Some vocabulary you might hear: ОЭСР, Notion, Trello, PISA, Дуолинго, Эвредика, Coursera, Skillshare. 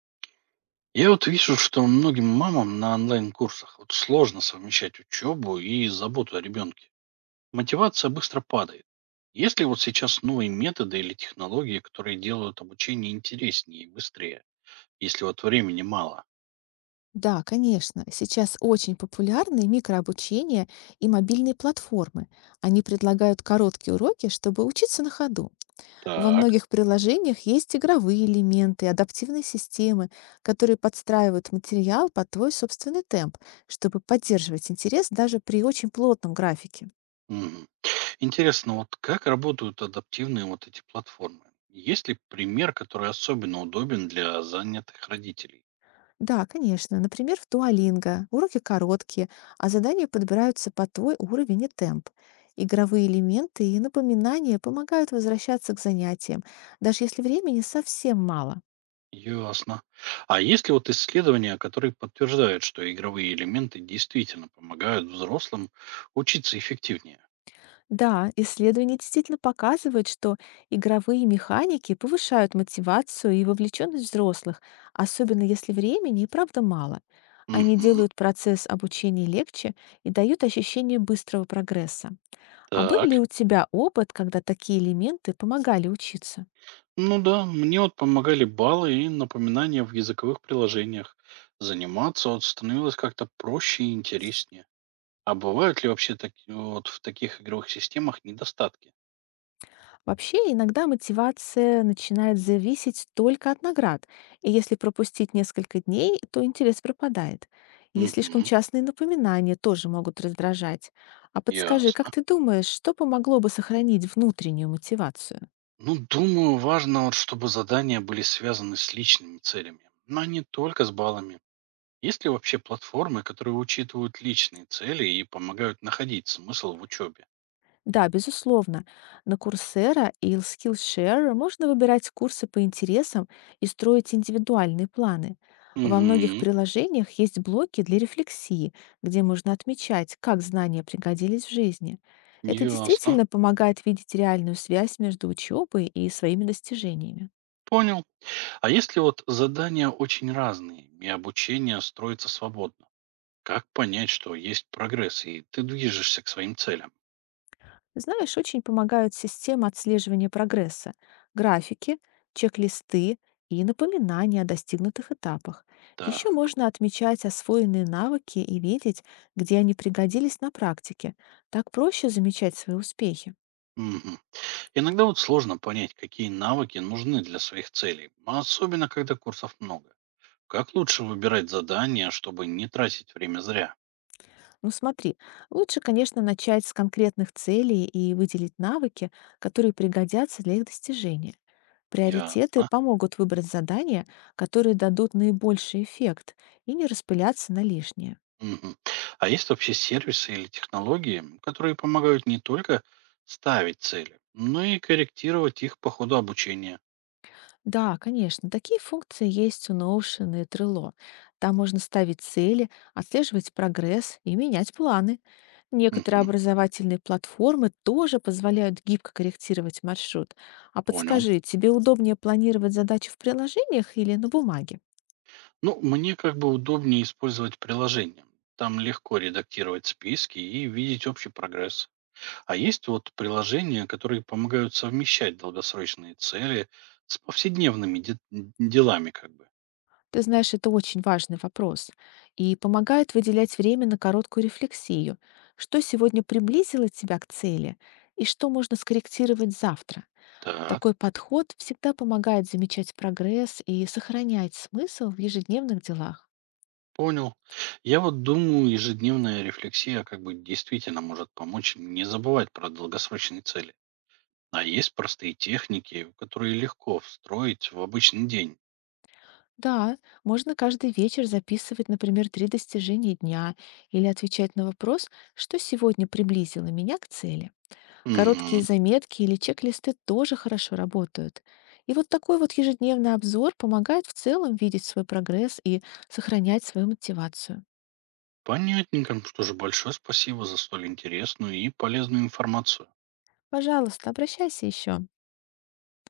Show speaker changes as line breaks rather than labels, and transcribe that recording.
Я вот вижу, что многим мамам на онлайн-курсах вот сложно совмещать учебу и заботу о ребенке. Мотивация быстро падает. Есть ли вот сейчас новые методы или технологии, которые делают обучение интереснее и быстрее, если вот времени мало?
Да, конечно. Сейчас очень популярны микрообучение и мобильные платформы. Они предлагают короткие уроки, чтобы учиться на ходу. Во
Так.
многих приложениях есть игровые элементы, адаптивные системы, которые подстраивают материал под твой собственный темп, чтобы поддерживать интерес даже при очень плотном графике.
Мгм. Интересно, вот как работают адаптивные вот эти платформы? Есть ли пример, который особенно удобен для занятых родителей?
Да, конечно. Например, в Дуолинго уроки короткие, а задания подбираются по твой уровень и темп. Игровые элементы и напоминания помогают возвращаться к занятиям, даже если времени совсем мало.
Ясно. А есть ли вот исследования, которые подтверждают, что игровые элементы действительно помогают взрослым учиться эффективнее?
Да, исследования действительно показывают, что игровые механики повышают мотивацию и вовлеченность взрослых, особенно если времени и правда мало. Они
Мгм.
делают процесс обучения легче и дают ощущение быстрого прогресса. А был
Так.
ли у тебя опыт, когда такие элементы помогали учиться?
Ну да, мне вот помогали баллы и напоминания в языковых приложениях. Заниматься вот становилось как-то проще и интереснее. А бывают ли вообще вот в таких игровых системах недостатки?
Вообще, иногда мотивация начинает зависеть только от наград, и если пропустить несколько дней, то интерес пропадает. И слишком
Мгм.
частные напоминания тоже могут раздражать. А подскажи, как
Ясно.
ты думаешь, что помогло бы сохранить внутреннюю мотивацию?
Ну, думаю, важно, вот, чтобы задания были связаны с личными целями, но не только с баллами. Есть ли вообще платформы, которые учитывают личные цели и помогают находить смысл в учебе?
Да, безусловно. На Coursera и Skillshare можно выбирать курсы по интересам и строить индивидуальные планы. Во многих
Угу,
приложениях есть блоки для рефлексии, где можно отмечать, как знания пригодились в жизни. Это
ясно.
действительно помогает видеть реальную связь между учебой и своими достижениями.
Понял. А если вот задания очень разные и обучение строится свободно, как понять, что есть прогресс и ты движешься к своим целям?
Знаешь, очень помогают системы отслеживания прогресса, графики, чек-листы и напоминания о достигнутых этапах. Еще
Так.
можно отмечать освоенные навыки и видеть, где они пригодились на практике. Так проще замечать свои успехи.
Мгм. Иногда вот сложно понять, какие навыки нужны для своих целей, а особенно когда курсов много. Как лучше выбирать задания, чтобы не тратить время зря?
Ну смотри, лучше, конечно, начать с конкретных целей и выделить навыки, которые пригодятся для их достижения. Приоритеты
Ясно.
помогут выбрать задания, которые дадут наибольший эффект, и не распыляться на лишнее.
Мгм. А есть вообще сервисы или технологии, которые помогают не только ставить цели, но и корректировать их по ходу обучения?
Да, конечно. Такие функции есть у Notion и Trello. Там можно ставить цели, отслеживать прогресс и менять планы. Некоторые
Мгм.
образовательные платформы тоже позволяют гибко корректировать маршрут. А
Понял.
подскажи, тебе удобнее планировать задачи в приложениях или на бумаге?
Ну, мне как бы удобнее использовать приложение. Там легко редактировать списки и видеть общий прогресс. А есть вот приложения, которые помогают совмещать долгосрочные цели с повседневными делами как бы.
Ты знаешь, это очень важный вопрос и помогает выделять время на короткую рефлексию. Что сегодня приблизило тебя к цели и что можно скорректировать завтра?
Так.
Такой подход всегда помогает замечать прогресс и сохранять смысл в ежедневных делах.
Понял. Я вот думаю, ежедневная рефлексия как бы действительно может помочь не забывать про долгосрочные цели. А есть простые техники, которые легко встроить в обычный день.
Да, можно каждый вечер записывать, например, три достижения дня или отвечать на вопрос, что сегодня приблизило меня к цели.
Угу.
Короткие заметки или чек-листы тоже хорошо работают. И вот такой ежедневный обзор помогает в целом видеть свой прогресс и сохранять свою мотивацию.
Понятненько. Что же, большое спасибо за столь интересную и полезную информацию.
Пожалуйста, обращайся еще.